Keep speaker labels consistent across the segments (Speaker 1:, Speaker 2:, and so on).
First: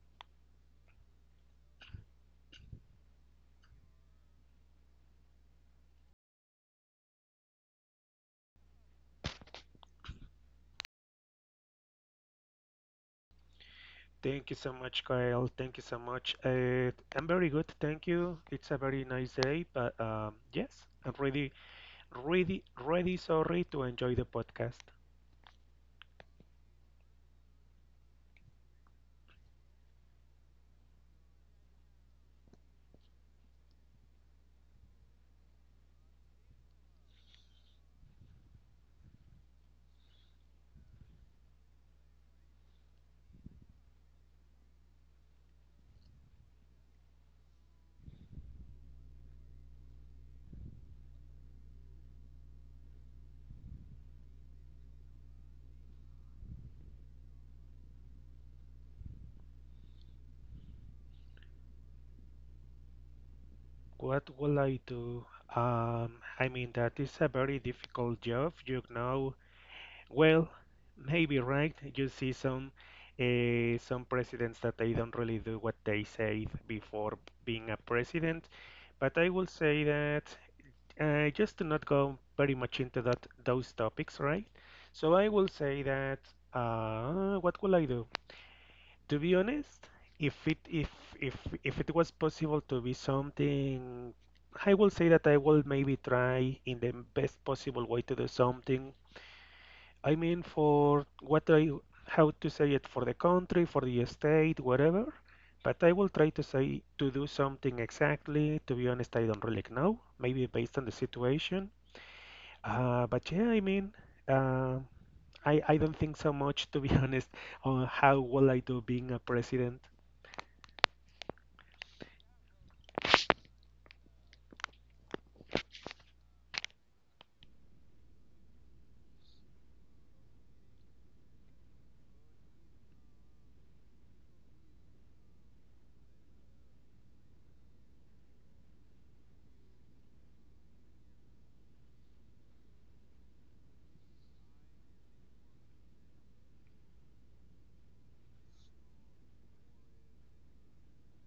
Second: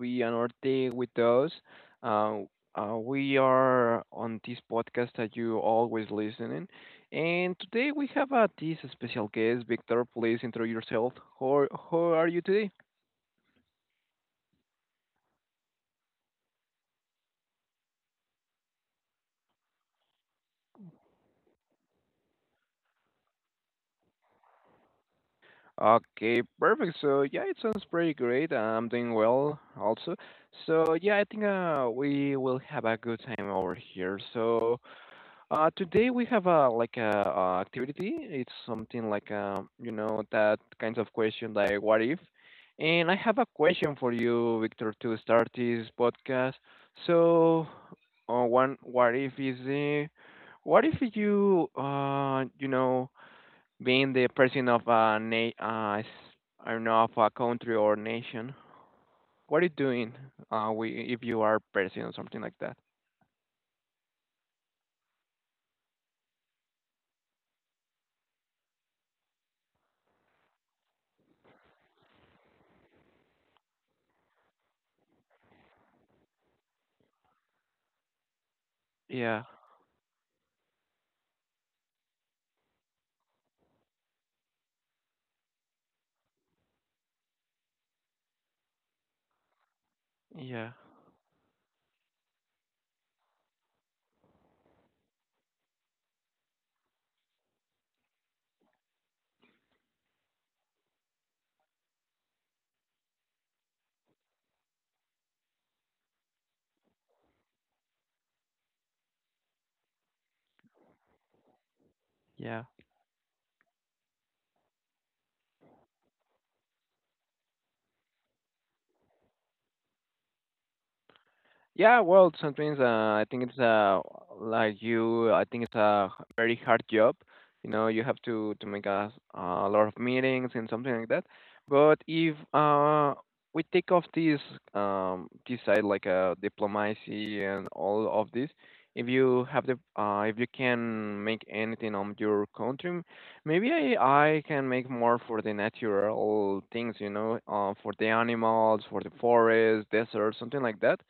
Speaker 1: be another day with us. Uh, we are on this podcast that you always listening, and today we have this special guest, Victor. Please intro yourself. How are you today?
Speaker 2: Thank you so much, Kyle. Thank you so much. I'm very good, thank you. It's a very nice day, but yes, I'm really, really, really sorry to enjoy the podcast.
Speaker 1: Okay, perfect. So yeah, it sounds pretty great. I'm doing well also. So yeah, I think we will have a good time over here. So. Today we have a like a, activity. It's something like you know that kinds of question like what if. And I have a question for you, Victor, to start this podcast. So, one what if is what if you you know being the president of a I don't know of a country or nation. What are you doing? We if you are president or something like that.
Speaker 2: What will I do? I mean, that is a very difficult job, you know. Well, maybe right. You see some presidents that they don't really do what they said before being a president, but I will
Speaker 1: Yeah,
Speaker 2: say that. Just to not go very much into that those topics, right? So I will say that what will I do? To be honest, if it
Speaker 1: yeah,
Speaker 2: if if if it was possible to be something, I will say that I will maybe try in the best possible way to do something. I mean, for what I how to say it for the country, for the state, whatever. But I will try to say to do something exactly. To be honest, I don't really know. Maybe based on the situation.
Speaker 1: yeah.
Speaker 2: But yeah, I mean, uh, I don't think so much, to be honest, on how will I do being a president.
Speaker 1: Yeah, well, sometimes I think it's like you. I think it's a very hard job. You know, you have to make a lot of meetings and something like that. But if we take off this this side like diplomacy and all of this, if you have the if you can make anything on your country, maybe I can make more for the natural things. You know, for the animals, for the forest, desert, something like that.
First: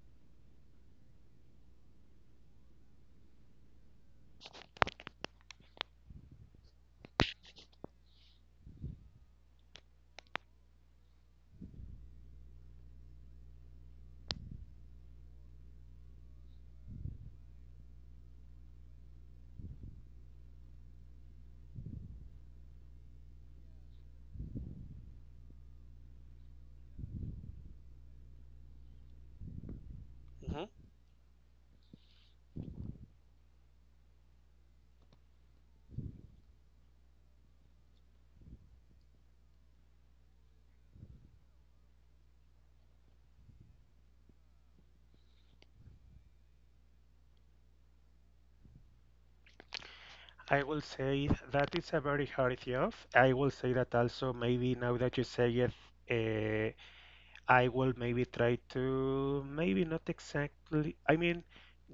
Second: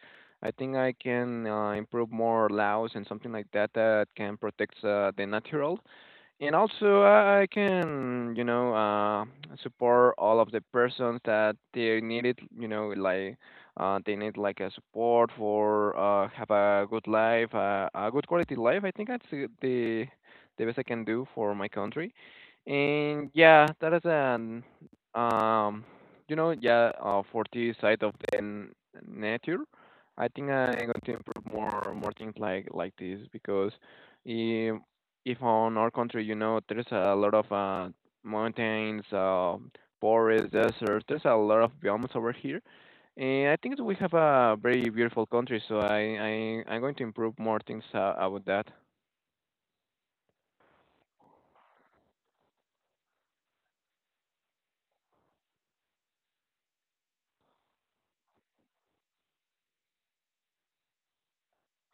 Speaker 1: I think I can improve more laws and something like that that can protect the natural, and also I can support all of the persons that they need it, you know, like they need like a support for have a good life, a good quality life. I think that's the best I can do for my country, and yeah, that is an um for the side of the nature. I think I'm going to improve more things like this because. eh, if on our country, you know, there's a lot of mountains, forests, deserts. There's a lot of biomes over here, and I think that we have a very beautiful country. So I'm going to improve more things about that.
Speaker 2: I will say that it's a very hard job. I will say that also maybe now that you say it, uh, I will maybe try to maybe not exactly. I mean,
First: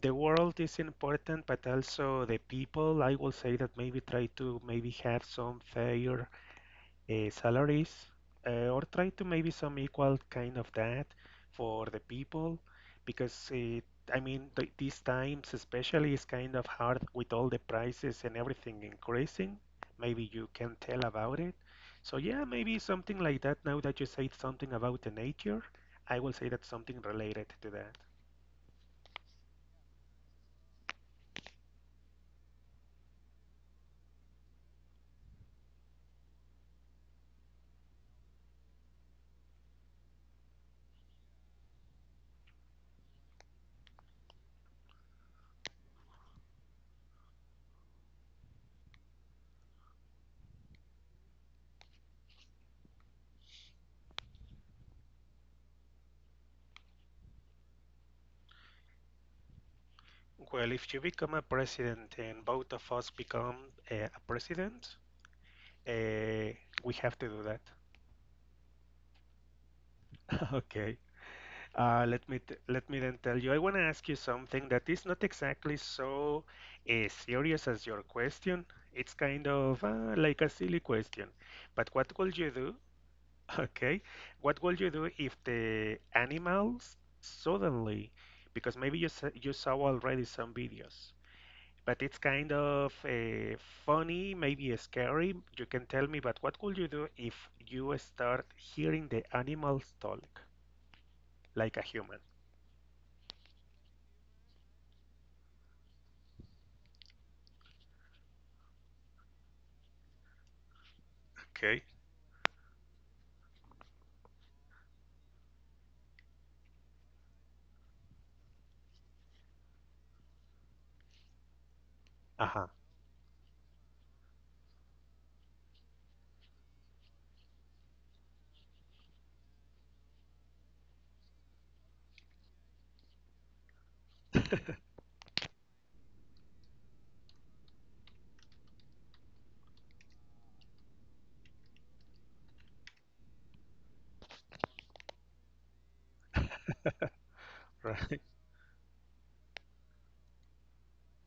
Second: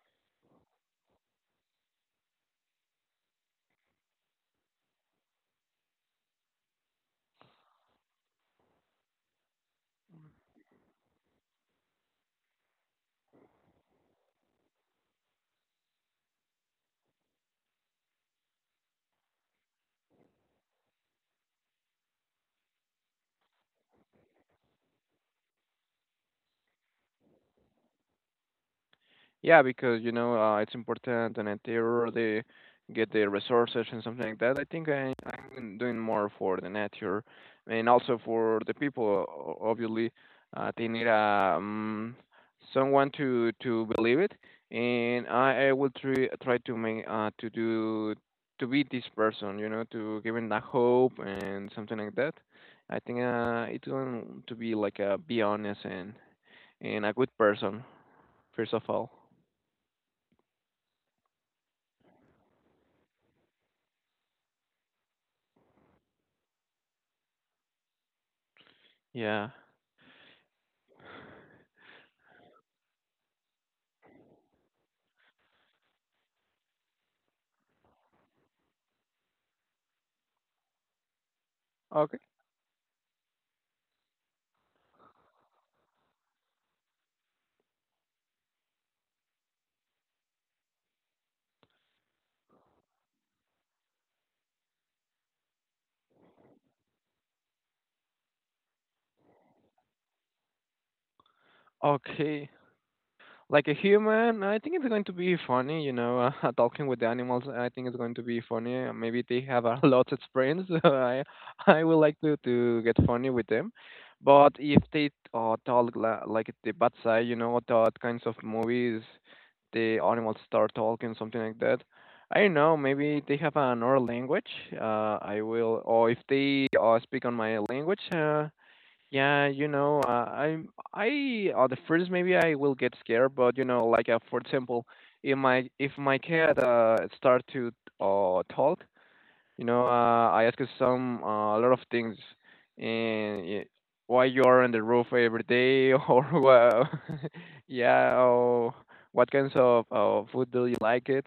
Speaker 2: the world is important, but also the people. I will say that maybe try to maybe have some fair salaries or try to maybe some equal kind of that for the people because I mean th these times especially is kind of hard with all the prices and everything increasing. Maybe you can tell about it. So yeah, maybe something like that. Now that you said something about the nature, I will say that something related to that.
Speaker 1: Yeah, because you know it's important and they already get the resources and something like that. I think I'm doing more for the nature and also for the people. Obviously, they need someone to believe it, and I will try to make to do to be this person. You know, to give them that hope and something like that. I think it's going to be like a be honest and a good person first of all.
Speaker 2: Well, if you become a president and both of us become a president, uh, we have to do that.
Speaker 1: Yeah.
Speaker 2: Okay. Let me t let me then tell you. I want to ask you something that is not exactly so serious as your question. It's kind of like a silly question. But what
Speaker 1: Okay.
Speaker 2: would you do? Okay, what would you do if the animals suddenly, because maybe you saw already some videos, but it's kind of funny, maybe scary. You can tell me. But what would you do if you start hearing the animals talk like a human?
Speaker 1: Okay. Like a human, I think it's going to be funny, you know, talking with the animals. I think it's going to be funny. Maybe they have a lot of brains. So I
Speaker 2: Okay.
Speaker 1: would like to get funny with them. But if they talk like the bad side, you know, that kinds of movies, the animals start talking, something like that. I don't
Speaker 2: Uh-huh,
Speaker 1: know. Maybe they have another language. I will, or if they speak on my language. Yeah, you know, I'm I at the first maybe I will get scared, but you know, like for example, if my cat start to talk, you know, I ask her some a lot of things, and why you are on the roof every day, or yeah,
Speaker 2: right.
Speaker 1: or what kinds of food do you like it?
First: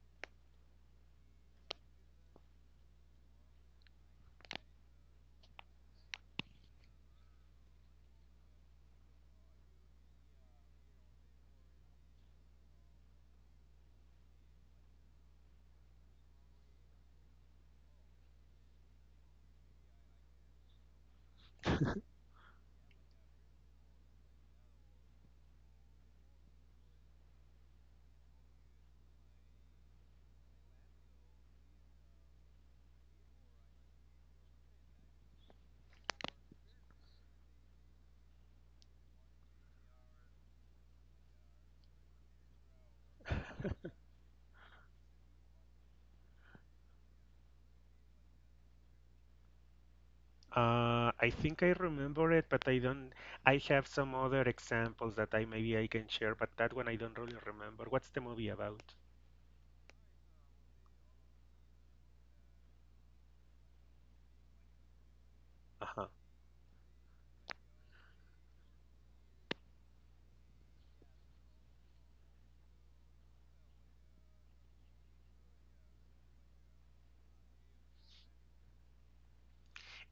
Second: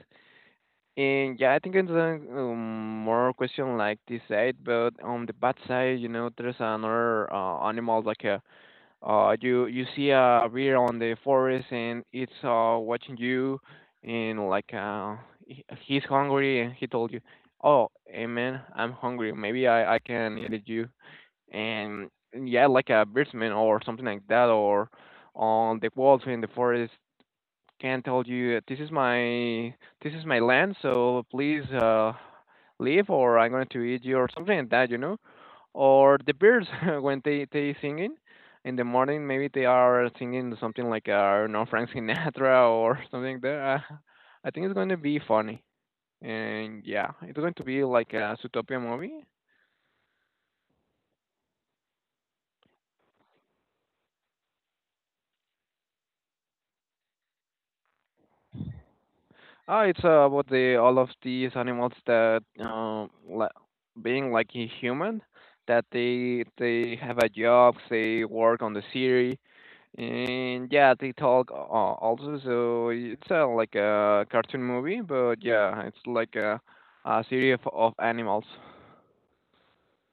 Speaker 1: And yeah, I think it's a more question like this side, but on the bad side, you know, there's another animal like a you you see a bear on the forest and it's watching you and like he's hungry and he told you, "Oh, hey man, I'm hungry. Maybe I can eat you." And yeah, like a birdsman or something like that, or on the walls in the forest can tell you, this is my land, so please." Leave or I'm going to eat you or something like that, you know. Or the birds when they singing in the morning, maybe they are singing something like I don't know, Frank Sinatra or something like that. I think it's going to be funny, and yeah, it's going to be like a Zootopia movie.
Speaker 2: I think I remember it, but I don't. I have some other examples that I maybe I can share, but that one I don't really remember. What's the movie about?
Speaker 1: Ah, it's about the all of these animals that li being like a human that
Speaker 2: Uh-huh.
Speaker 1: they have a job, they work on the city, and yeah, they talk also. So it's like a cartoon movie, but yeah, it's like a series of animals.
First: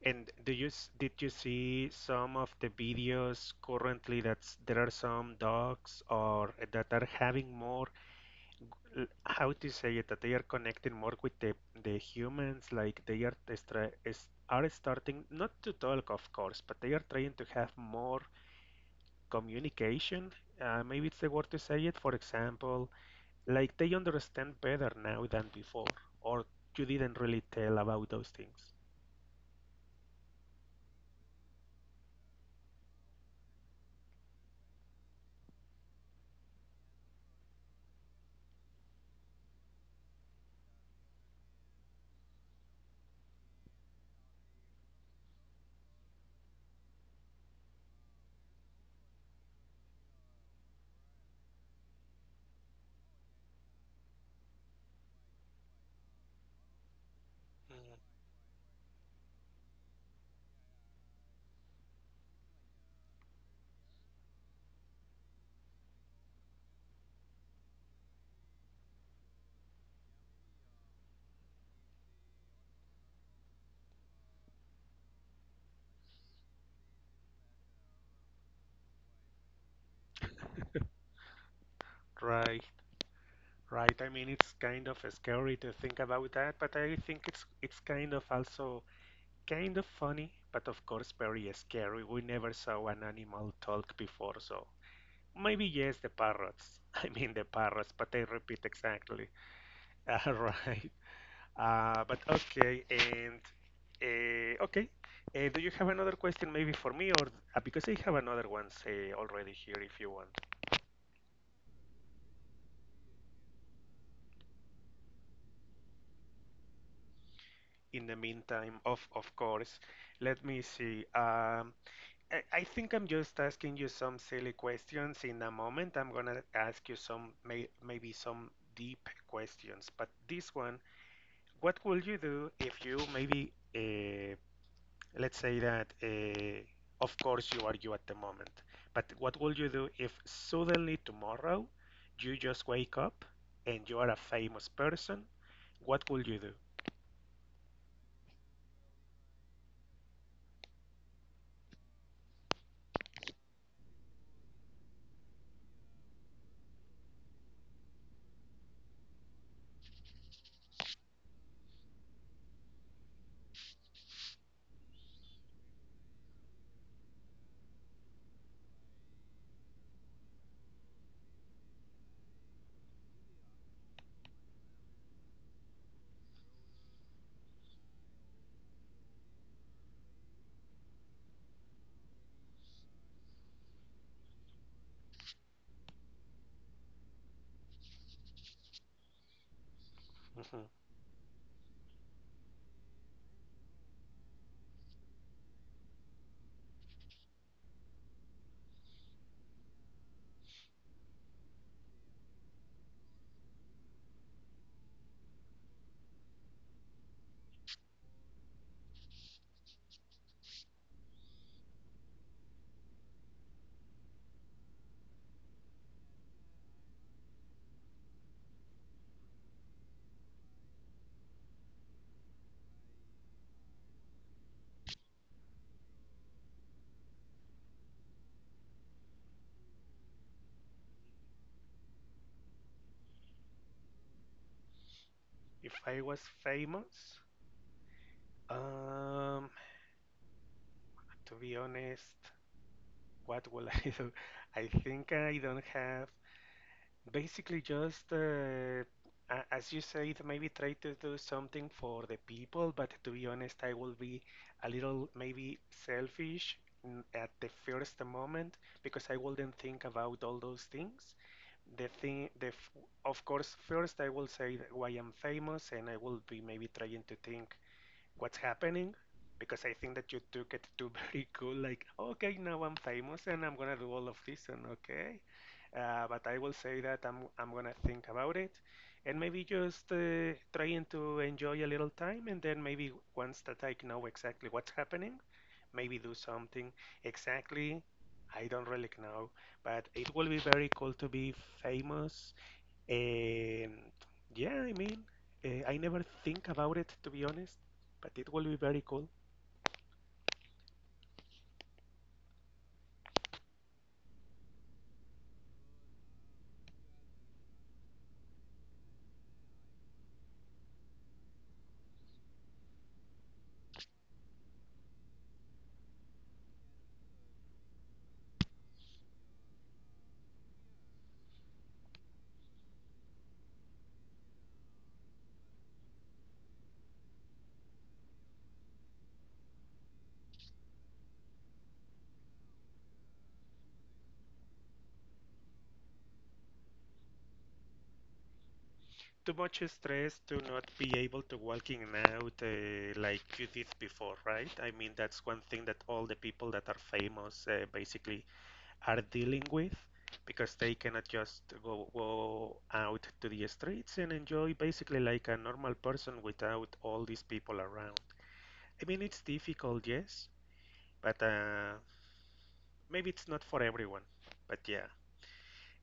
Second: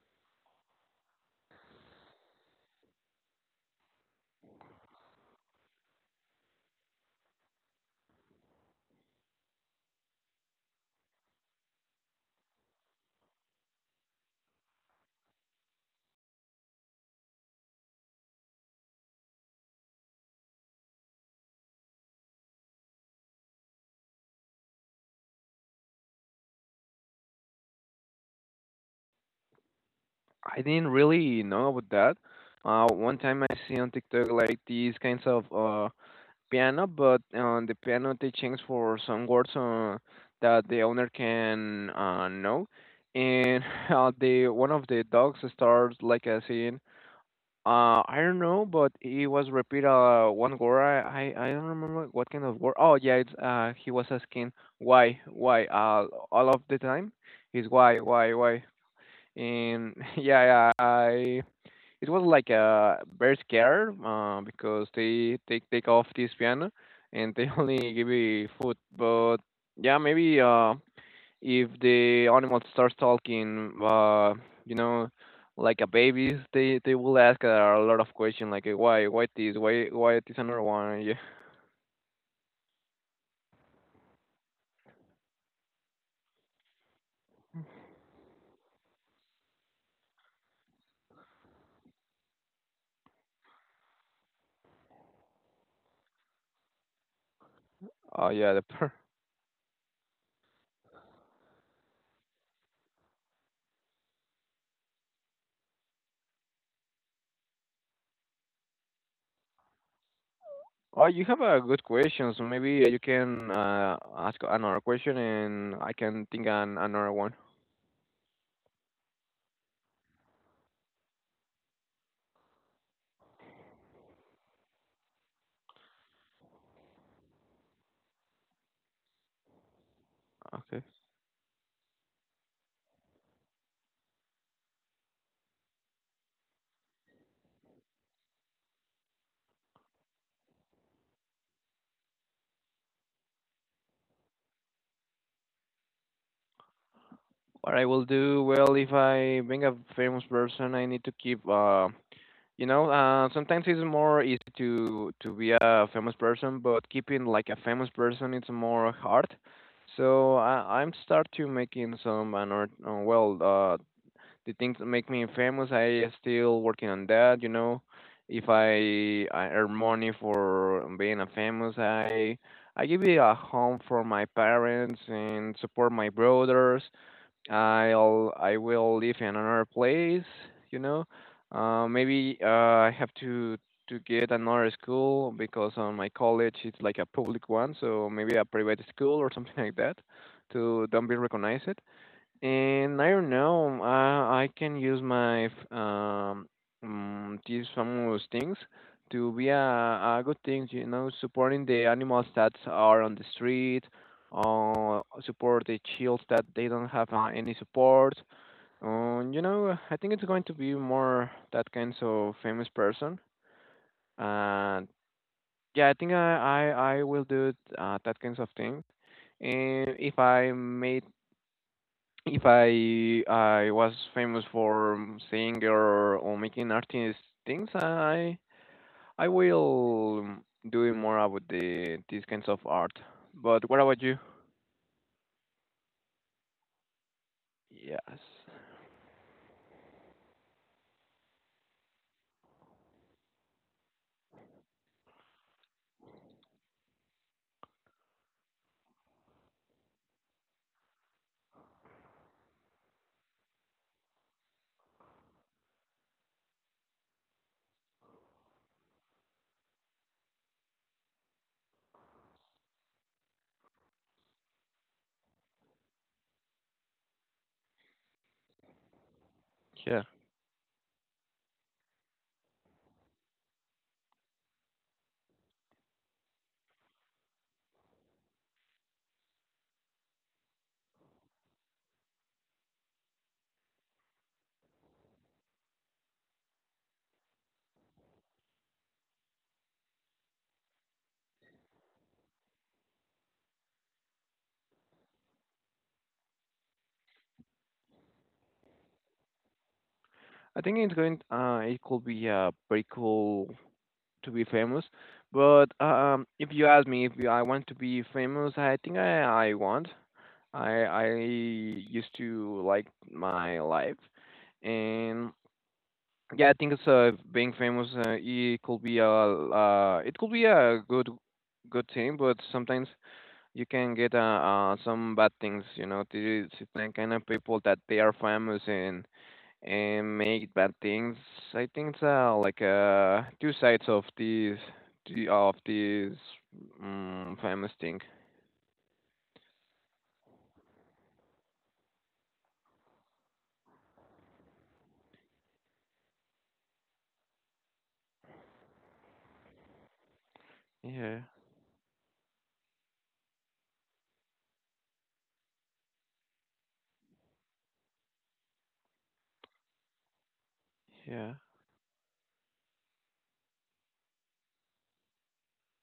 Speaker 2: And do did you see some of the videos currently that's there are some dogs or that are having more how to say it that they are connecting more with the humans like they are starting not to talk of course, but they are trying to have more communication. Maybe it's the word to say it. For example, like they understand better now than before, or you didn't really tell about those things.
Speaker 1: I didn't really know about that. One time I see on TikTok like these kinds of piano, but on the piano they change for some words that the owner can know. And the one of the dogs starts like saying, I don't know, but it was repeat one word. I don't remember what kind of word. Oh yeah, it's he was asking why all of the time. He's
Speaker 2: Mm,
Speaker 1: why why. And yeah, yeah, I it was like a very scare because they take off this piano and they only give you food. But yeah, maybe if the animal starts talking, you know, like a baby, they will ask a lot of questions like why this another one, yeah.
Speaker 2: right, right. I mean, it's kind of scary to think about that, but I think it's kind of also kind of funny, but of course very scary. We never saw an animal talk before, so maybe yes, the parrots. I mean the parrots, but
Speaker 1: uh,
Speaker 2: they
Speaker 1: yeah the
Speaker 2: repeat
Speaker 1: per-
Speaker 2: exactly. Right. But okay, and okay. Do you have another question maybe for me, or because I have another one say already here if you want.
Speaker 1: oh, you have a good question, so maybe you can ask another question and I can think an another one.
Speaker 2: In the meantime, of course, let me see. I think I'm just asking you some silly questions. In a moment, I'm gonna ask you some maybe some deep questions. But this one,
Speaker 1: Okay.
Speaker 2: what would you do if you maybe let's say that of course you are you at the moment but what will you do if suddenly tomorrow you just wake up and you are a famous person? What will you do?
Speaker 1: What I will do, well, if I being a famous person, I need to keep, you know, sometimes it's more easy to be a famous person, but keeping like a famous person, it's more hard. So I'm start to making some an art, the things that make me famous. I still working on that, you know. If I earn money for being a famous, I give it a home for my parents and support my brothers. I will live in another place, you know. Maybe I have to get another school because on my college it's like a public one, so maybe a private school or something like that
Speaker 2: Mhm.
Speaker 1: to don't be recognized. And I don't know. I can use my these famous things to be a good thing. You know, supporting the animals that are on the street, or support the childs that they don't have any support. You know, I think it's going to be more that kind of famous person. And yeah, I think I will do that kinds of things, and if I made if I was famous for singing or making artist things, I will do more about the these kinds of art. But what about you?
Speaker 2: If I was famous,
Speaker 1: Yes,
Speaker 2: um to be honest, what will I do? I think I don't have. Basically, just as you said, maybe try to do something for the people, but to be honest, I will be a little maybe selfish at the first moment because I wouldn't think about all those things. The thing, the f- Of course, first I will say that why I'm famous, and I will be maybe trying to think what's happening because I think
Speaker 1: yeah.
Speaker 2: that you took it to very cool, like, okay, now I'm famous and I'm gonna do all of this, and okay. But I will say that I'm gonna think about it and maybe just trying to enjoy a little time, and then maybe once that I know exactly what's happening, maybe do something exactly. I don't really know, but it will be very cool to be famous. um, yeah, I mean, I never think about it to be honest, but it will be very cool.
Speaker 1: I think it's going. It could be pretty cool to be famous. But if you ask me if I want to be famous, I think I want. I used to like my life, and yeah, I think it's being famous. It could be a it could be a good good thing, but sometimes you can get some bad things. You know, these kind of people that they are famous and make bad things. I think it's like two sides of of this famous thing.
Speaker 2: Too much stress to not be able to walking out like you did before, right? I mean, that's one thing that all the people that are famous basically are dealing with because they cannot
Speaker 1: Yeah,
Speaker 2: just go out to the streets and enjoy basically like a normal person without all these people around. I mean, it's difficult, yes, but
Speaker 1: yeah.
Speaker 2: maybe it's not for everyone, but yeah.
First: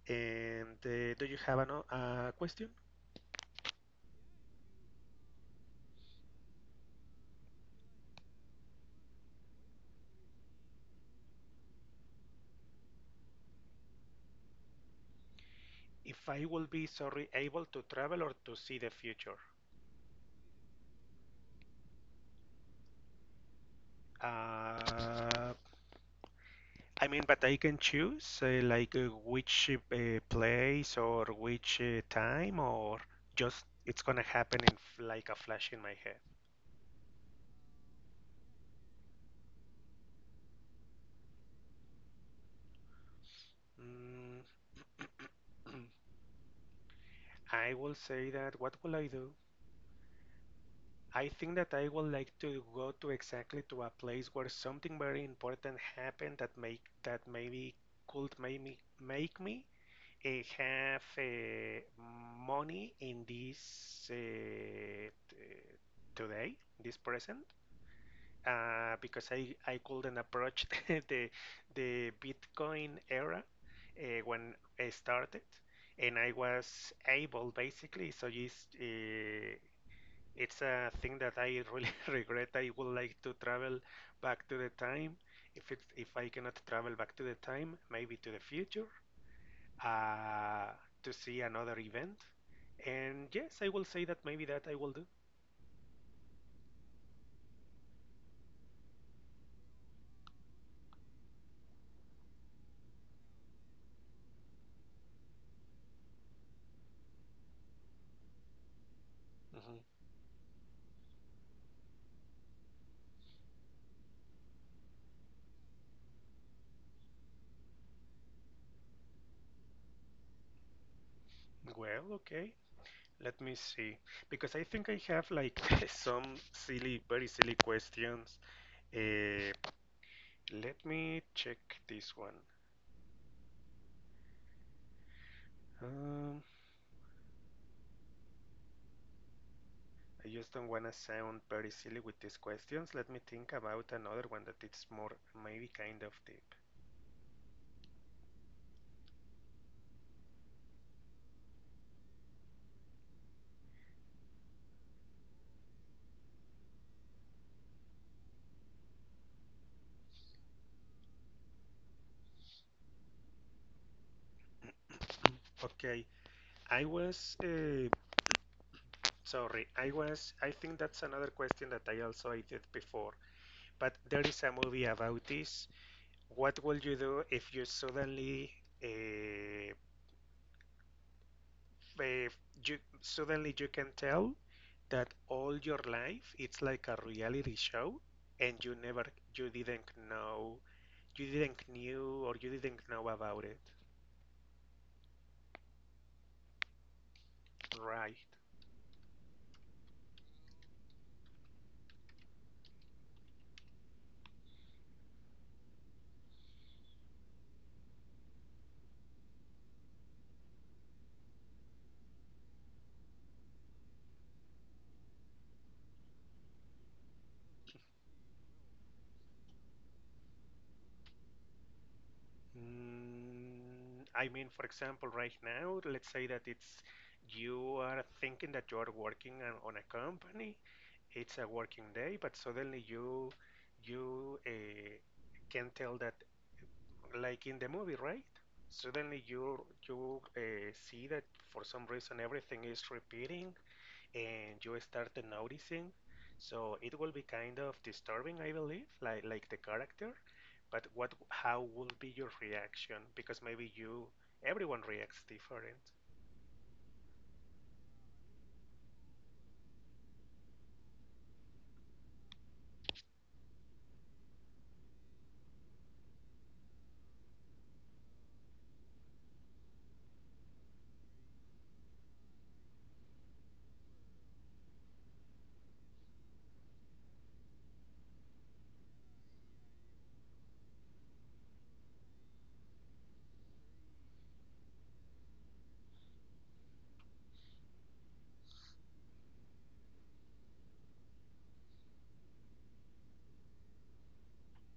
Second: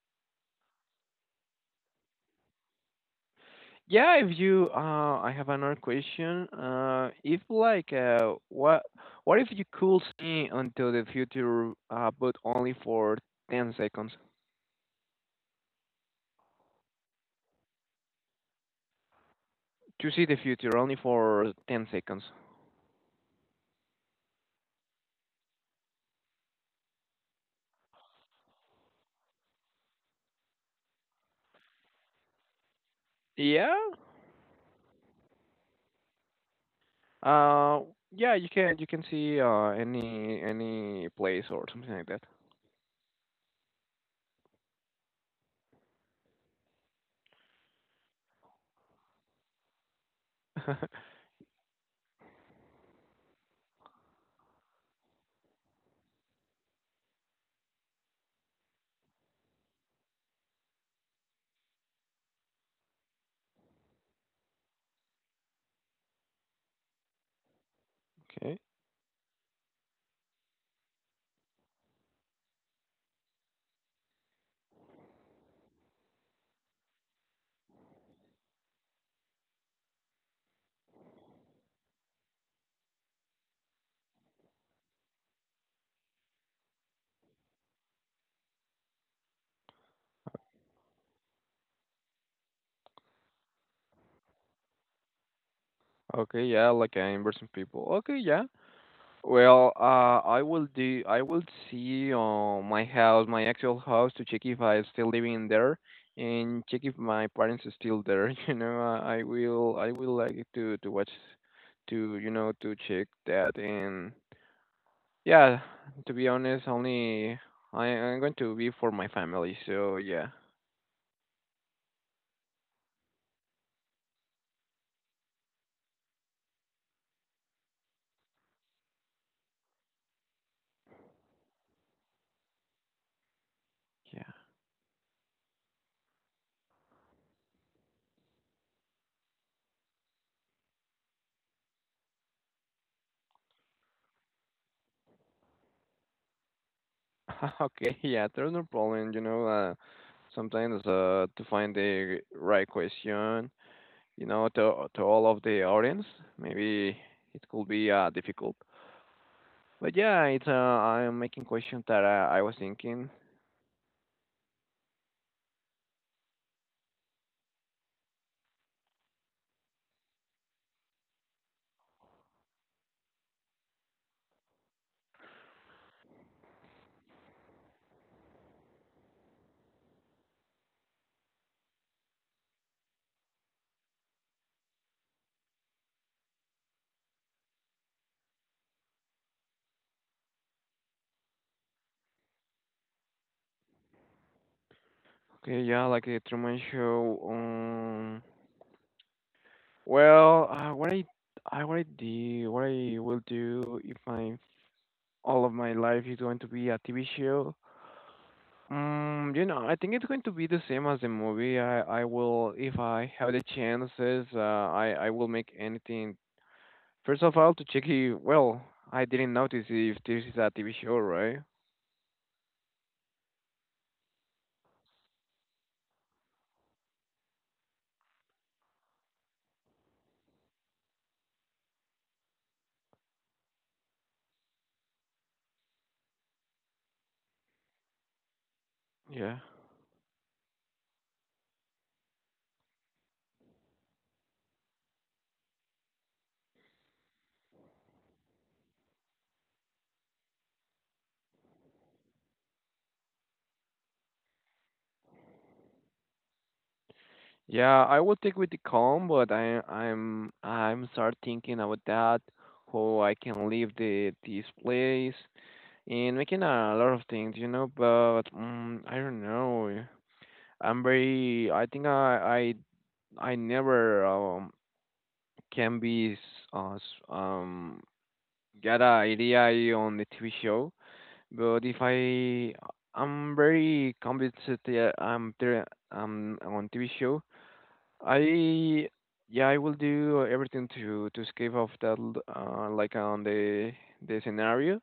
Speaker 2: And do you have a question?
Speaker 1: Yeah, if you, I have another question. If like, what if you could see until the future, but only for 10 seconds?
Speaker 2: If I will be sorry able to travel or to see the future?
Speaker 1: To see the future only for 10 seconds.
Speaker 2: Uh, I mean, but I can choose like which place or which time or just
Speaker 1: Yeah.
Speaker 2: it's gonna happen in like a flash in my head.
Speaker 1: Uh, yeah, you can see, any place or something like that.
Speaker 2: Mm. I will say that what will I do? I think that I would like to go to exactly to a place where something very important happened that make that maybe could make me uh, have money in this today, this present,
Speaker 1: Okay.
Speaker 2: because I couldn't approach the Bitcoin era when I started, and I was able basically. So it's a thing that I really regret. I would like to travel back to the time. If I cannot travel back to the time, maybe to the future, uh, to see another event. And yes, I will say that maybe that I will do.
Speaker 1: Okay, yeah, like in person people. Okay, yeah. Well, I will do. I will see my house, my actual house, to check if I'm still living there, and check if my parents are still there. You know, I will.
Speaker 2: Mhm.
Speaker 1: I will like to watch, to you know, to check that. And yeah, to be honest, only I'm going to be for my family. So yeah,
Speaker 2: Well, okay. Let me see. Because I think I have like some silly, very silly questions. Eh, let me check this one.
Speaker 1: yeah.
Speaker 2: Um, I just don't want to sound very silly with these questions. Let me think about another one that it's more maybe kind of deep.
Speaker 1: Okay, yeah. There's no problem. You know, sometimes to find the right question, you know, to all of the audience. Maybe it could be difficult. But yeah, it's I'm making questions that I was thinking.
Speaker 2: Okay, I was sorry. I was. I think that's another question that I also I did before. But there is a movie about this. What would you do if you suddenly uh, uh, you suddenly you can tell that all your life it's like a reality show and you never you didn't know you didn't knew or you didn't know about it,
Speaker 1: Okay, yeah, like the Truman Show.
Speaker 2: right?
Speaker 1: Well, what I what I do, what I will do if I all of my life is going to be a TV show. You know, I think it's going to be the same as the movie. I will if I have the chances. I will make anything. First of all, to check if, well, I didn't notice if this is a TV show, right?
Speaker 2: Mm, I mean for example right now let's say that it's you are thinking that you are working on a company, it's a working day but suddenly you can tell that like in the movie, right? Suddenly
Speaker 1: Yeah.
Speaker 2: you you see that for some reason everything is repeating, and you start noticing. So it will be kind of disturbing, I believe, like the character. But what how will be your reaction? Because maybe you everyone reacts different.
Speaker 1: Yeah, I will take with the calm, but I'm start thinking about that, how I can leave the this place and making a lot of things, you know, but I don't know. I'm very I think I never can be s- s- um get a idea on the TV show. But if I, I'm very convinced that yeah, I'm there, I'm on TV show. I, yeah, I will do everything to escape of that, like on the scenario,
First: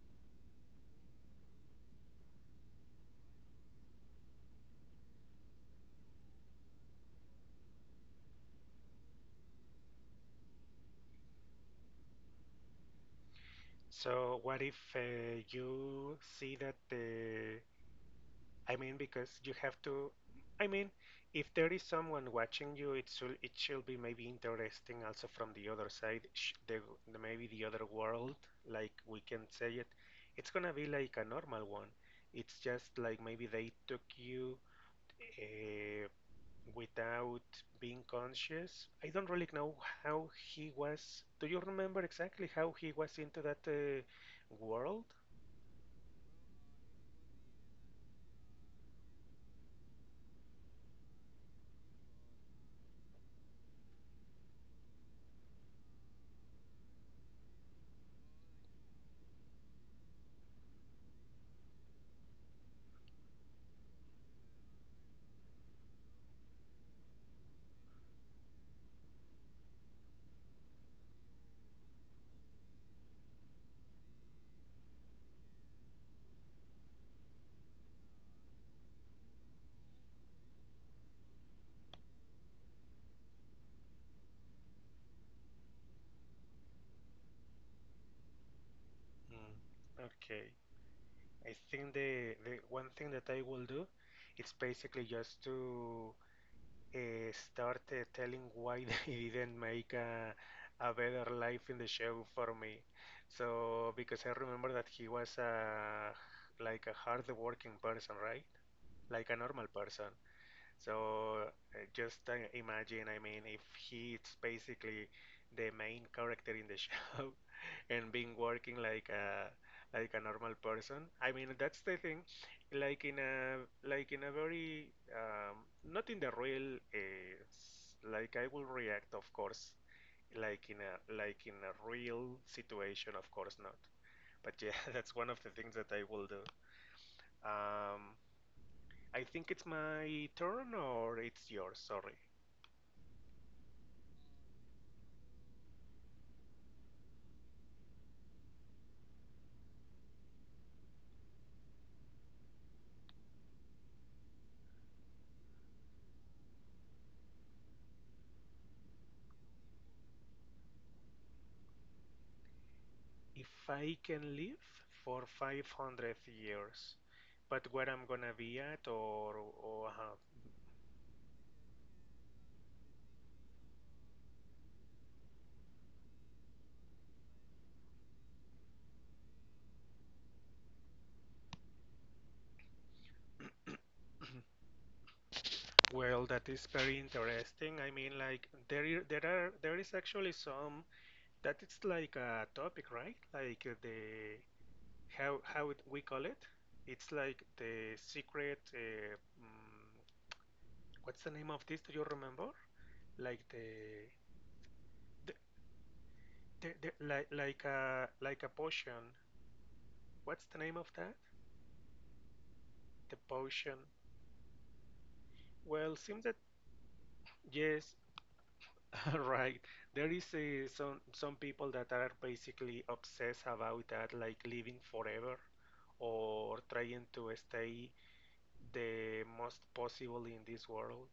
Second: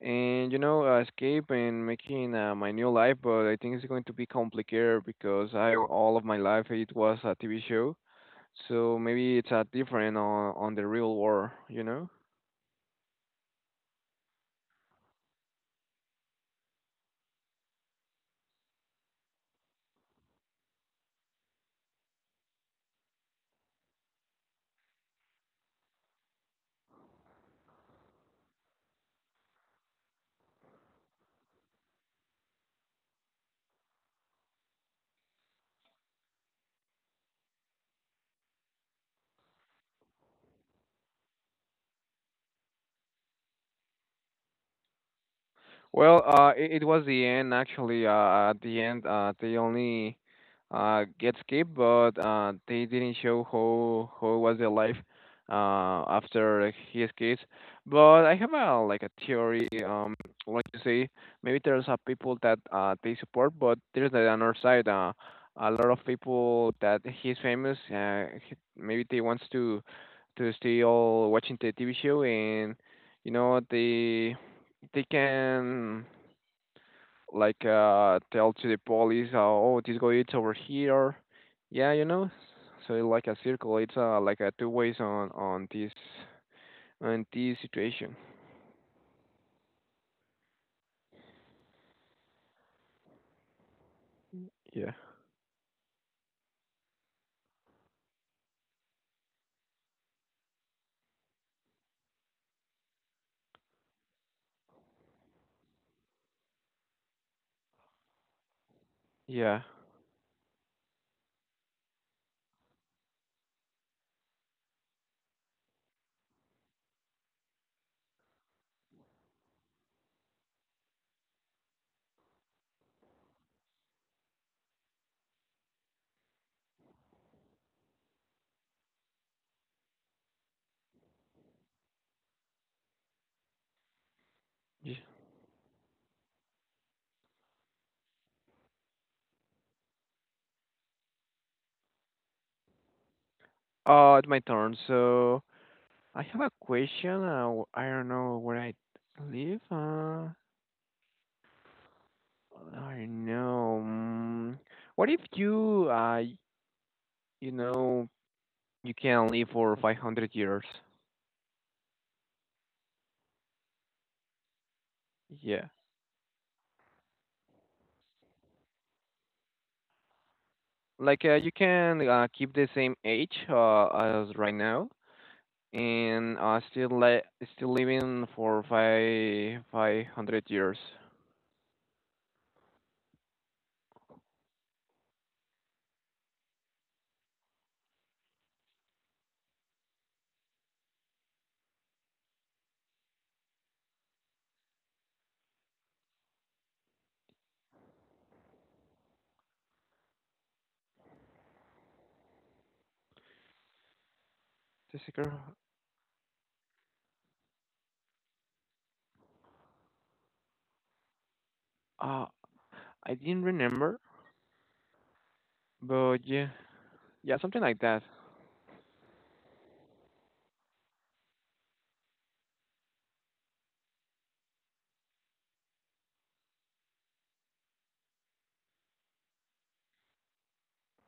Speaker 1: and you know, escape and making my new life. But I think it's going to be complicated because I all of my life it was a TV show, so maybe it's different on the real world, you know.
Speaker 2: So what if you see that the I mean, because you have to. I mean, if there is someone watching you, it should be maybe interesting also from the other side, the, the maybe the other world, like we can say it. It's gonna be like a normal one. It's just like maybe they took you uh, without being conscious. I don't really know how he was. Do you remember exactly how he was into that world?
Speaker 1: Well, it, it was the end actually. At the end, they only get skipped, but they didn't show how was their life after he escapes. But I have a like a theory. Like you say, maybe there's a people that they support, but there's the other side. A lot of people that he's famous. He, maybe they wants to stay all watching the TV show, and you know they can like tell to the police, oh, this guy is over here. Yeah, you know. So like a circle, it's like a two ways on this situation.
Speaker 2: Mm, okay. I think the one thing that I will do it's
Speaker 1: Yeah.
Speaker 2: basically just to start telling why they didn't make a better life in the show for me. So because I remember that he was a like a hard working person, right? Like a
Speaker 1: Yeah.
Speaker 2: normal person. So just imagine, I mean, if he's basically the main character in the show and being working like a normal person. I mean, that's the thing. Like in a like in a very um, not in the real like I will react, of course, like in a real situation, of course not. But yeah,
Speaker 1: Ye-
Speaker 2: that's one of the things that I will do. Um, I think it's my turn or it's yours, sorry.
Speaker 1: It's my turn. So I have a question. I don't know where I live. I don't know. What if you, you know, you can live for 500 years?
Speaker 2: If I can live for
Speaker 1: Yeah.
Speaker 2: 500 years, but where I'm gonna be at, or, or uh,
Speaker 1: Like you can keep the same age as right now, and still living for five hundred years.
Speaker 2: well, that is very interesting. I mean, like there, I- there are, there is actually some that it's like a topic, right? Like the how it, we call it. It's like the secret. What's the name of this? Do you remember? Like
Speaker 1: This
Speaker 2: the,
Speaker 1: girl,
Speaker 2: the, the like a potion. What's the name of that?
Speaker 1: uh, I
Speaker 2: The
Speaker 1: didn't
Speaker 2: potion.
Speaker 1: remember,
Speaker 2: Well,
Speaker 1: but
Speaker 2: seems that
Speaker 1: yeah, yeah, something like
Speaker 2: yes,
Speaker 1: that.
Speaker 2: right. There is some people that are basically obsessed about that, like living forever or trying to stay the most possible in this world.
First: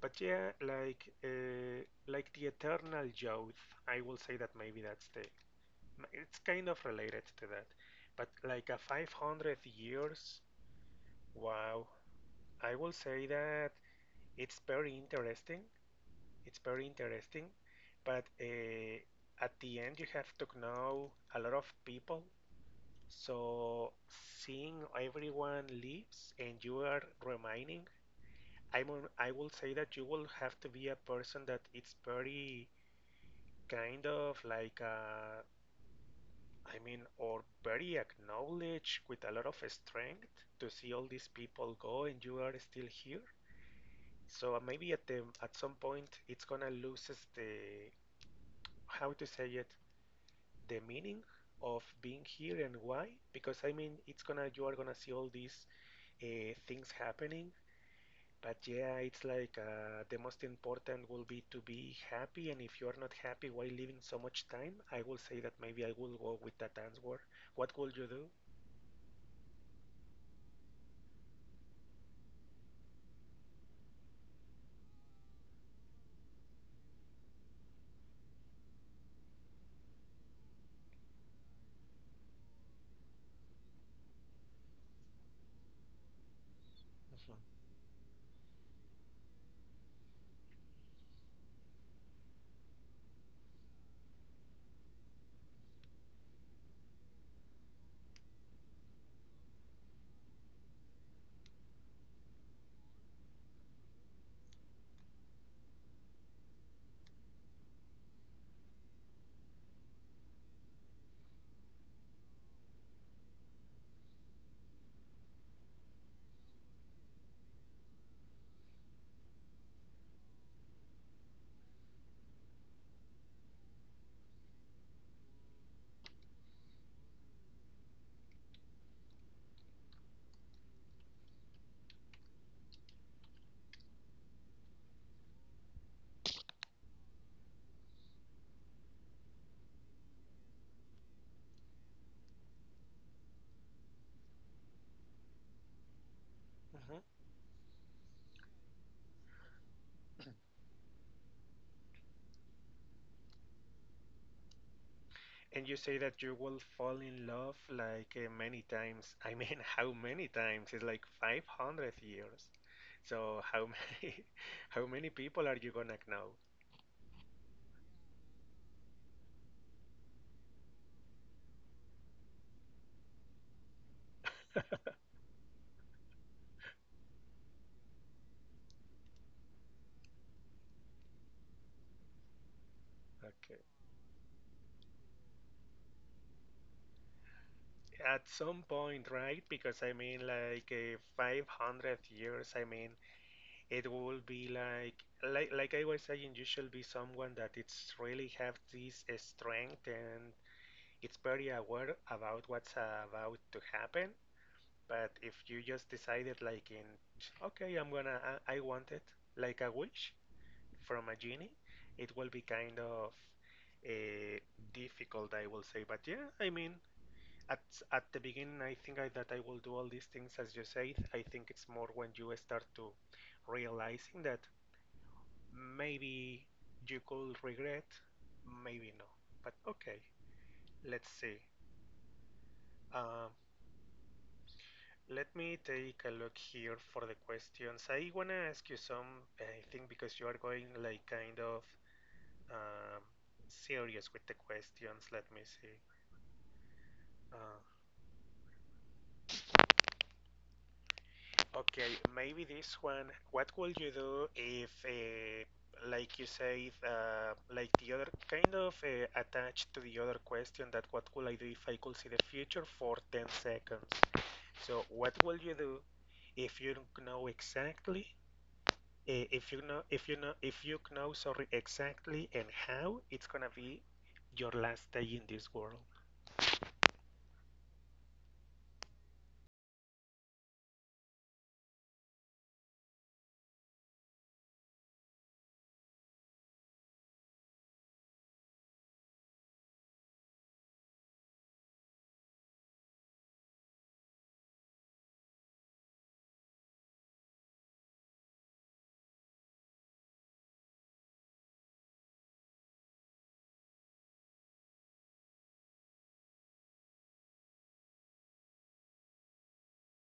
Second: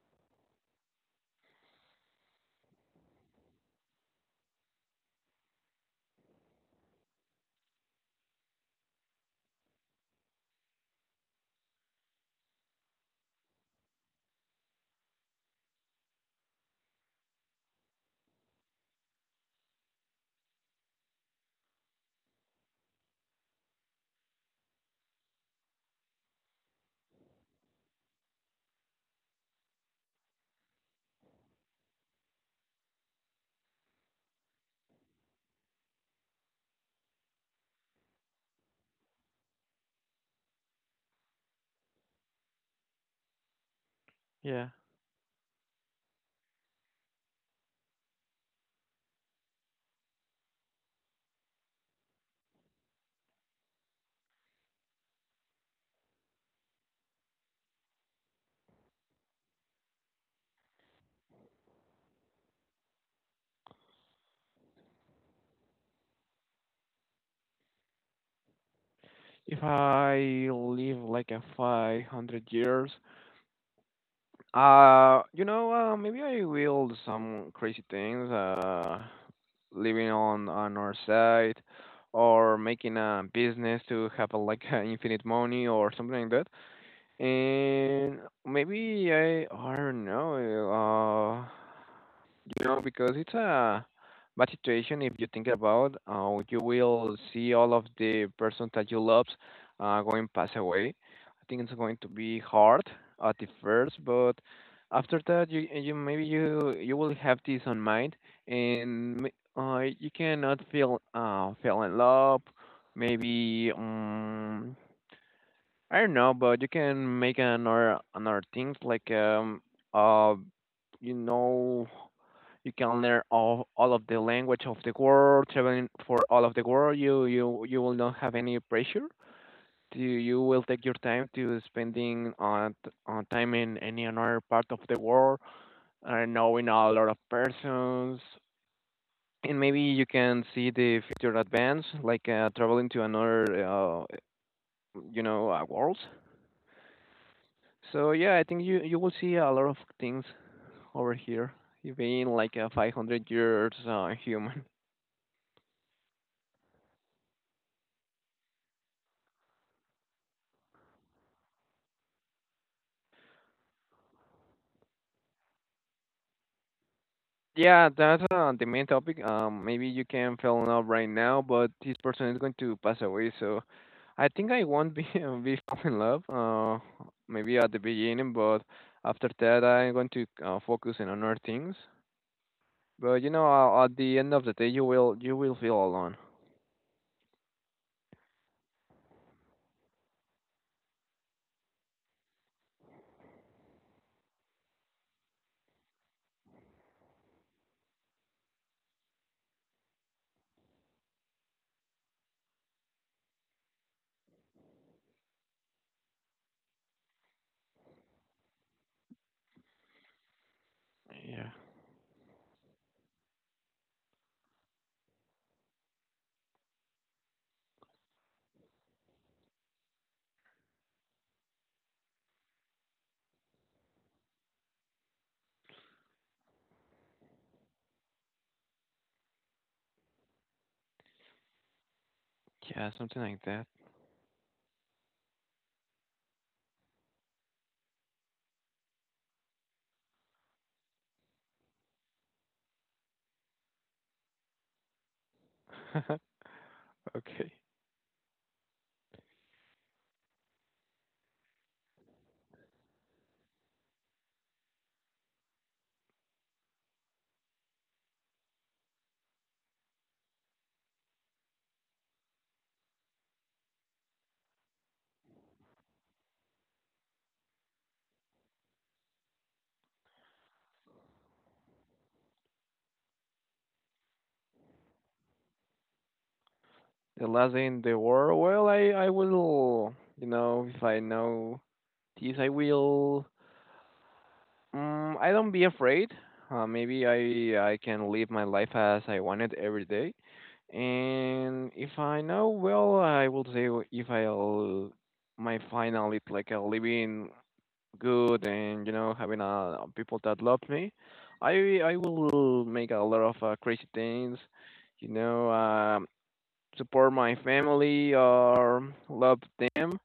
Speaker 2: But yeah, like the eternal youth, I will say that maybe that's the it's kind of related to that. But like a 500 years, wow. I will say that it's very interesting. It's very interesting, but at the end you have to know a lot of people. So seeing everyone leaves and you are remaining, I'm on, I will say that you will have to be a person that it's very kind of like I mean, or very acknowledged with a lot of strength to see all these people go and you are still here. So
Speaker 1: Yeah,
Speaker 2: maybe at the at some point it's gonna loses the how to say it, the meaning of being here and why, because I mean it's gonna, you are gonna see all these things happening. But yeah, it's like the most important will be to be happy, and if you are not happy while living so much time, I will say that maybe I will go with that answer. What will you do?
Speaker 1: if I live like a 500 years, you know, maybe I will do some crazy things. Living on our side, or making a business to have a, like a infinite money or something like that, and maybe I don't know, you know, because it's a bad situation if you think about you will see all of the person that you love going pass away. I think it's going to be hard at the first, but after that, you maybe you will have this on mind, and you cannot feel fell in love. Maybe I don't know, but you can make another things like uh you know you can learn all of the language of the world, traveling for all of the world. You will not have any pressure. You will take your time to spending on time in any another part of the world, knowing a lot of persons, and maybe you can see the future advance, like traveling to another world.
Speaker 2: Hmm.
Speaker 1: So yeah, I think you will see a lot of things over here, even like a 500 years human.
Speaker 2: And you say that you will fall in love like many times. I mean, how many times? It's like 500 years. So how many how many people are you gonna know?
Speaker 1: Yeah, that's the main topic. Maybe you can fall in love right now, but this person is going to pass away. So I think I won't be be fall in love. Maybe at the beginning, but after that, I'm going to focus on other things. But you know,
Speaker 2: Okay.
Speaker 1: at the end of the day, you will feel alone.
Speaker 2: At some point, right? Because I mean, like 500 years, I mean, it will be like I was saying, you should be someone that it's really have this strength and it's very aware about what's about to happen. But if you just decided, like, in, okay, I'm gonna, I want it, like a wish from a
Speaker 1: Yeah,
Speaker 2: genie, it will be kind of uh, difficult, I will say. But yeah, I mean, at at the beginning I think that I will do all these things as you said. I think it's more when you start to realizing that maybe you could regret, maybe no, but okay, let's see.
Speaker 1: yeah, something
Speaker 2: um,
Speaker 1: like that.
Speaker 2: Let me take a look here for the questions. I want to ask you some, I think, because you are going like kind of um, serious with the questions. Let me see. uh,
Speaker 1: Okay.
Speaker 2: Okay, maybe this one. What would you do if, like you said, like the other kind of attached to the other question, that what would I do if I could see the future for 10 seconds? So what will you do if you don't know exactly, if you know, if you know, sorry, exactly and how it's gonna be your last day in this world?
Speaker 1: The last day in the war. Well, I will. You know, if I know this, I will. I don't be afraid. Maybe I can live my life as I wanted every day. And if I know, well, I will say if I'll my final it like a living good, and you know having people that love me, I will make a lot of crazy things. You know, support my family or love them,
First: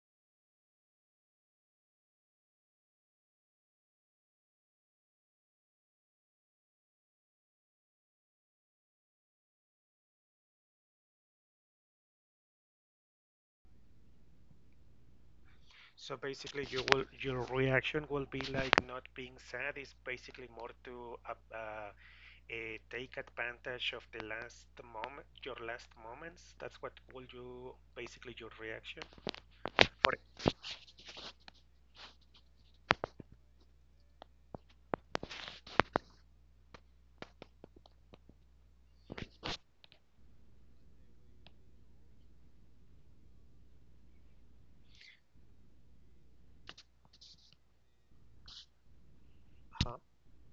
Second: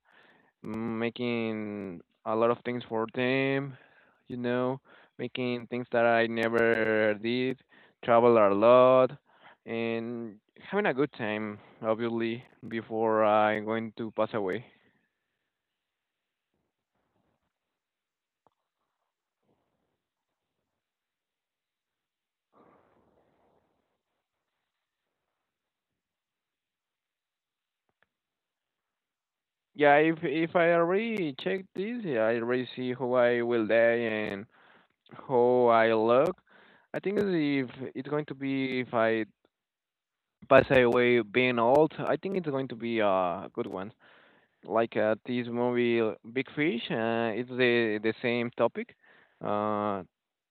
Speaker 1: making a lot of things for them, you know, making things that I never did, travel a lot, and having a good time, obviously, before I'm going to pass away.
Speaker 2: So basically, you will, your reaction will be like not being sad. It's basically more to eh, take advantage of the last moment, your last moments. That's what will you basically, your reaction
Speaker 1: Yeah,
Speaker 2: for
Speaker 1: if I already check this, yeah, I already see how I will die and how I look. I think if it's going to be if I pass away being old. I think it's going to be a good one. Like this movie, Big Fish. It's the same topic.
Speaker 2: uh.
Speaker 1: Uh,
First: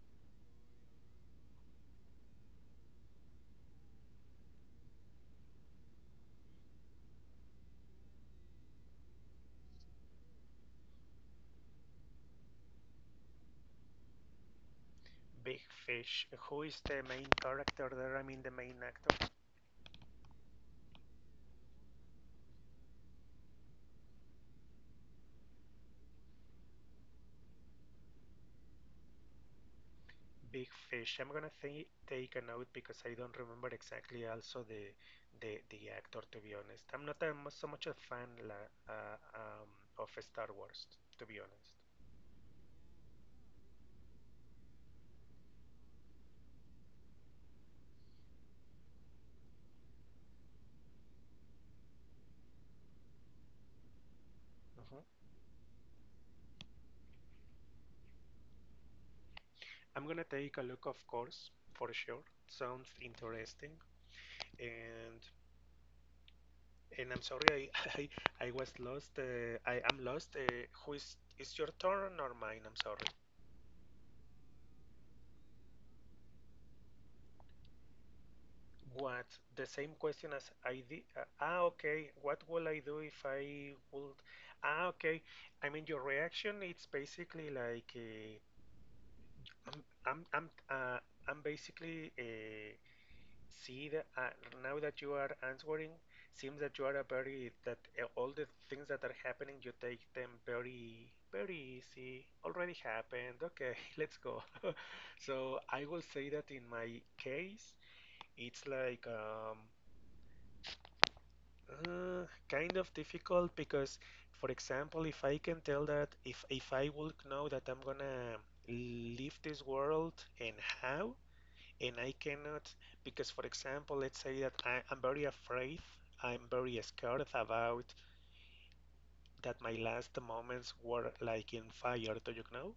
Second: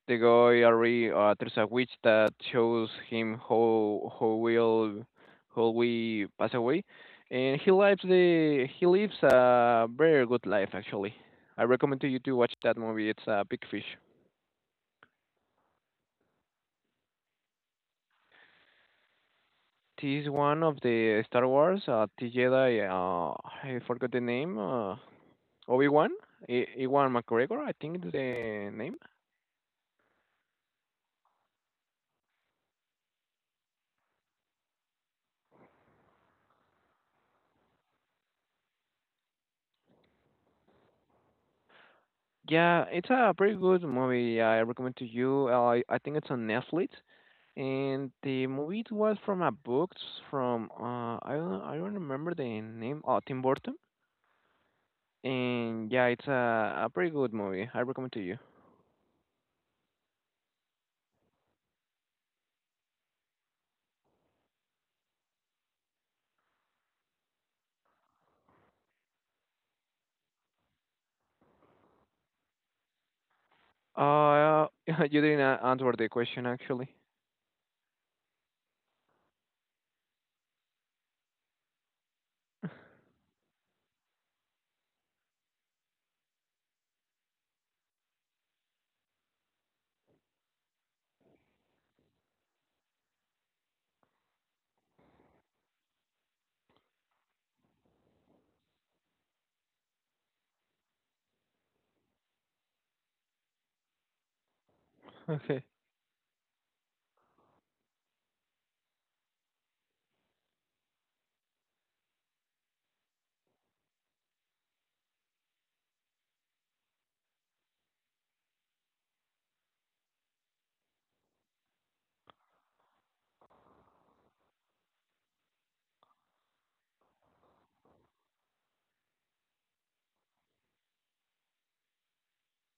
Speaker 1: the guy already there's a witch that shows him how we pass away, and he lives a very good life actually. I recommend to you to watch that movie. It's a Big Fish.
Speaker 2: Big Fish. Who is the main character there? I mean the main actor.
Speaker 1: This one of the Star Wars, the Jedi. I forgot the name. Obi-Wan, E- Ewan McGregor, I think is the name.
Speaker 2: Big Fish. I'm gonna th take a note because I don't remember exactly also the the actor, to be honest. I'm not a, so much a fan la, uh, um, of Star Wars, to be honest.
Speaker 1: Yeah, it's a pretty good movie. I recommend to you. I think it's on Netflix, and the movie it was from a book from I don't remember the name. Oh, Tim Burton.
Speaker 2: Uh-huh.
Speaker 1: And yeah, it's a pretty good movie. I recommend to you.
Speaker 2: I'm gonna take a look, of course, for sure. Sounds interesting, and and I'm sorry, I I was lost. I am lost. Who is your turn or mine? I'm sorry.
Speaker 1: You didn't answer the question actually.
Speaker 2: What? The same question as I did. Ah, okay. What will I do if I would? Ah, okay. I mean, your reaction. It's basically like I'm I'm I'm uh, I'm basically see, that now that you are answering, seems that you are a very, that all the things that are happening, you take them very, very easy. Already happened. Okay, let's go. So
Speaker 1: Okay.
Speaker 2: I will say that in my case, it's like kind of difficult because, for example, if I can tell that if I would know that I'm gonna leave this world and how, and I cannot, because, for example, let's say that I'm very afraid, I'm very scared about that my last moments were like in fire. Do you know?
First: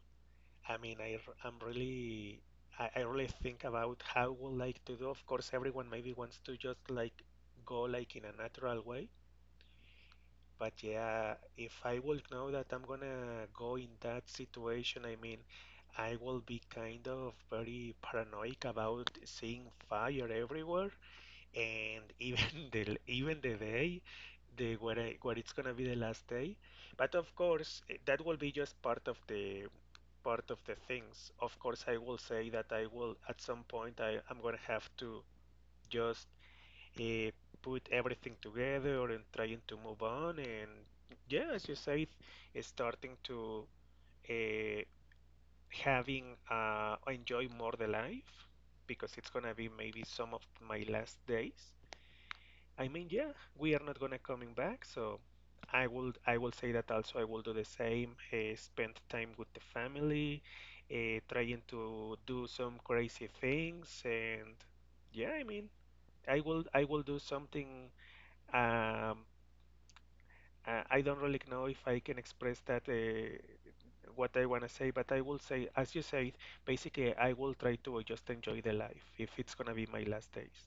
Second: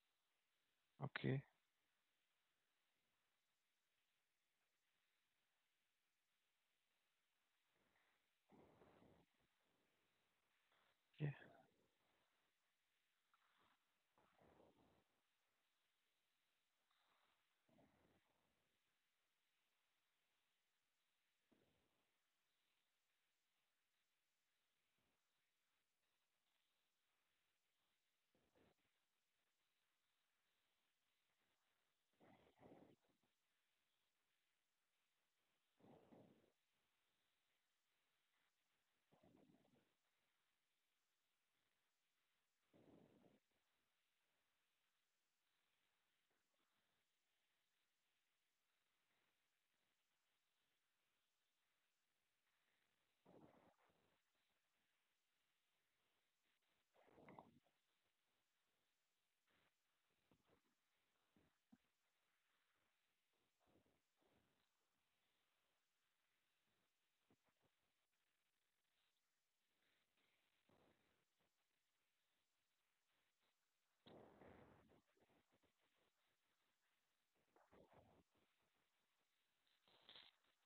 Speaker 2: I mean,
Speaker 1: Okay.
Speaker 2: i am really I really think about how I would like to do. Of course, everyone maybe wants to just like go like in a natural way. But
Speaker 1: Yeah.
Speaker 2: yeah, if I would know that I'm gonna go in that situation, I mean, I will be kind of very paranoid about seeing fire everywhere, and even the even the day, where it's gonna be the last day. But of course eh, that will be just part of the things. Of course I will say that I will, at some point I'm gonna have to just uh, put everything together and trying to move on, and yeah, as you say, eh, starting to uh, having uh, enjoy more the life, because it's gonna be maybe some of my last days. I mean, yeah, we are not gonna coming back, so I will say that also I will do the same. Spend time with the family, trying to do some crazy things, and yeah, I mean, I will do something. Um, I I don't really know if I can express that what I wanna say, but I will say, as you said, basically I will try to just enjoy the life if it's gonna be my last days.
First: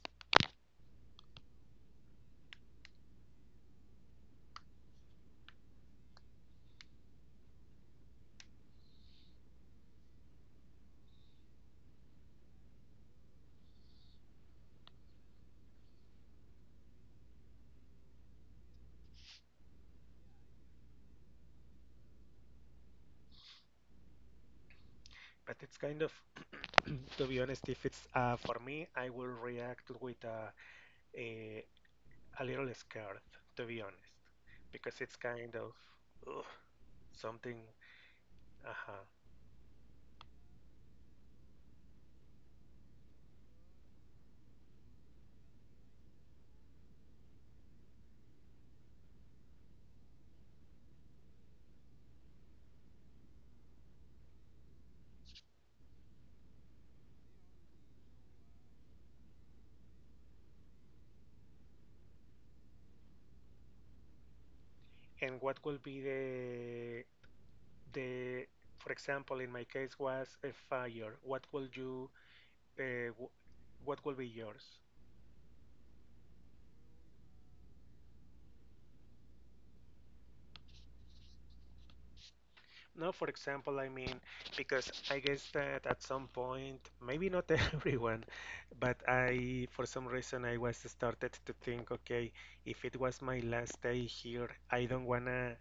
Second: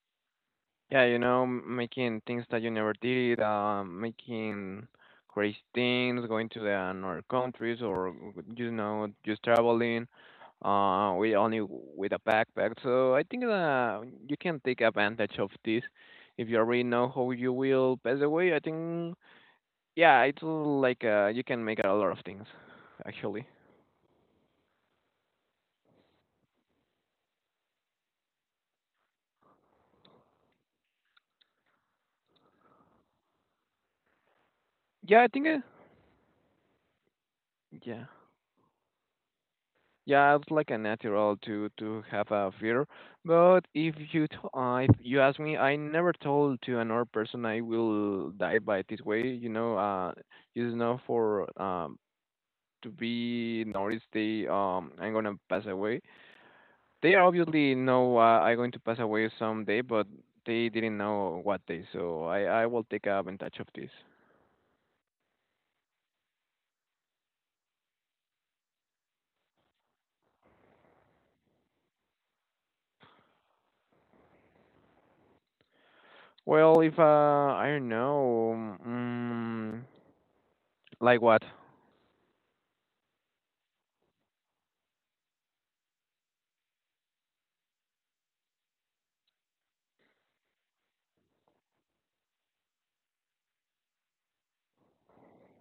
Speaker 1: Yeah, you know, making things that you never did, making crazy things, going to the another countries, or you know, just traveling, with only with a backpack. So I think that you can take advantage of this if you already know how you will pass away. I think, yeah, it's like you can make a lot of things, actually.
Speaker 2: But it's kind of to be honest, if it's for me I will react with a, a little scared, to be honest, because it's
Speaker 1: Yeah, I think,
Speaker 2: kind of ugh, something,
Speaker 1: yeah.
Speaker 2: uh-huh.
Speaker 1: Yeah, it's like a natural to have a fear. But if if you ask me, I never told to another person I will die by this way. You know, for to be noticed, they I'm gonna pass away. They obviously know I'm going to pass away someday, but they didn't know what day. So I will take advantage of this.
Speaker 2: And what will be the the for example in my case was a fire, what will you uh, w- what will be yours?
Speaker 1: Well, if I don't know, mm, like what?
Speaker 2: No, for example, I mean, because I guess that at some point, maybe not everyone, but I, for some reason, I was started to think, okay, if it was my last day here, I don't wanna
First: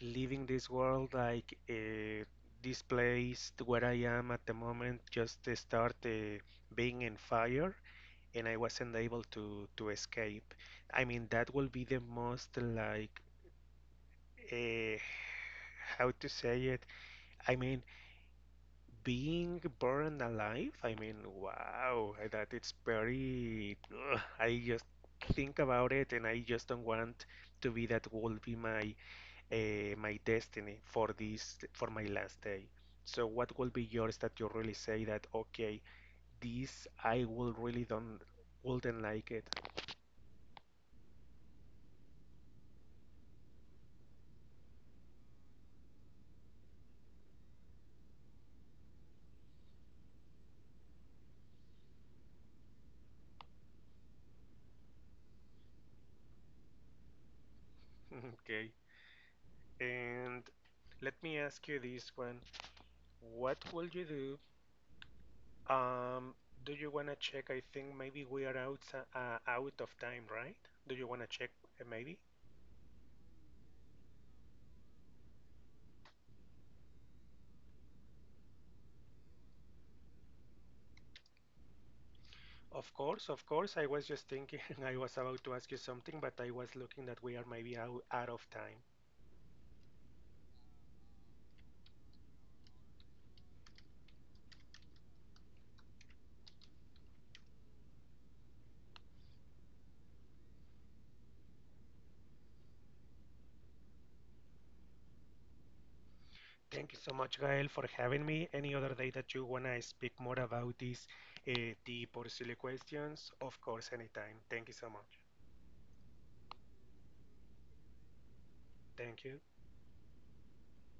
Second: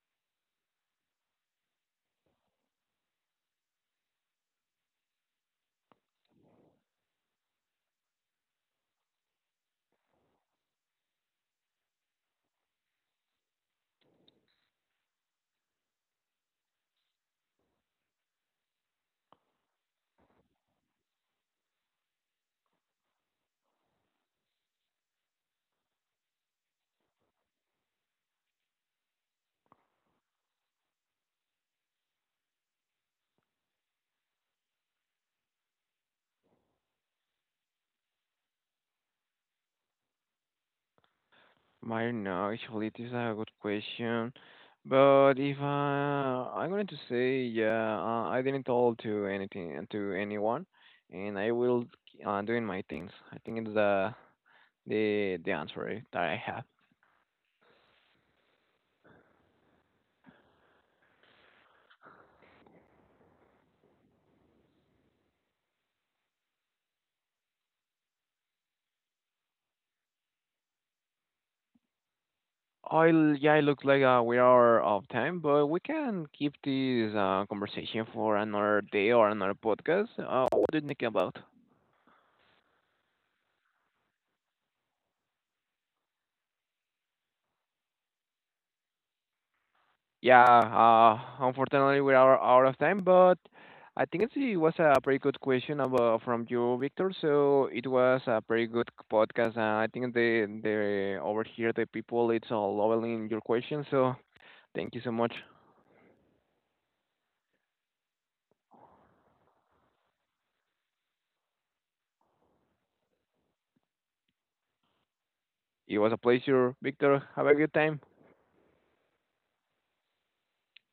Speaker 2: live in this world like this place where I am at the moment, just start being in fire, and I wasn't able to escape. I mean, that will be the most like, uh, how to say it? I mean, being burned alive, I mean, wow, that it's very. Ugh, I just think about it, and I just don't want to be, that will be my my destiny for this, for my last day. So, what will be yours that you really say that okay, this I will really don't wouldn't like it.
Speaker 1: I don't know. Actually, this is a good question. But if I'm going to say, yeah, I didn't tell to anything to anyone, and I will doing my things. I think it's the answer that I have.
Speaker 2: Okay, and let me ask you this one: what will you do? Um, do you wanna check? I think maybe we are out out of time, right? Do you wanna check maybe?
Speaker 1: Yeah, it looks like we are off time, but we can keep this conversation for another day or another podcast. What do you think about?
Speaker 2: Of course, of course. I was just thinking I was about to ask you something, but I was looking that we are maybe out, out of time.
Speaker 1: Yeah, unfortunately, we are out of time, but I think it's, it was a pretty good question about, from you, Victor. So it was a pretty good podcast, and I think the over here the people it's all loving your question. So thank you so much.
Speaker 2: Thank you so much, Gael, for having me. Any other day that you wanna speak more about these uh, deep or silly questions, of course, anytime. Thank you so much.
Speaker 1: It was a pleasure, Victor. Have a good time.
Speaker 2: Thank you.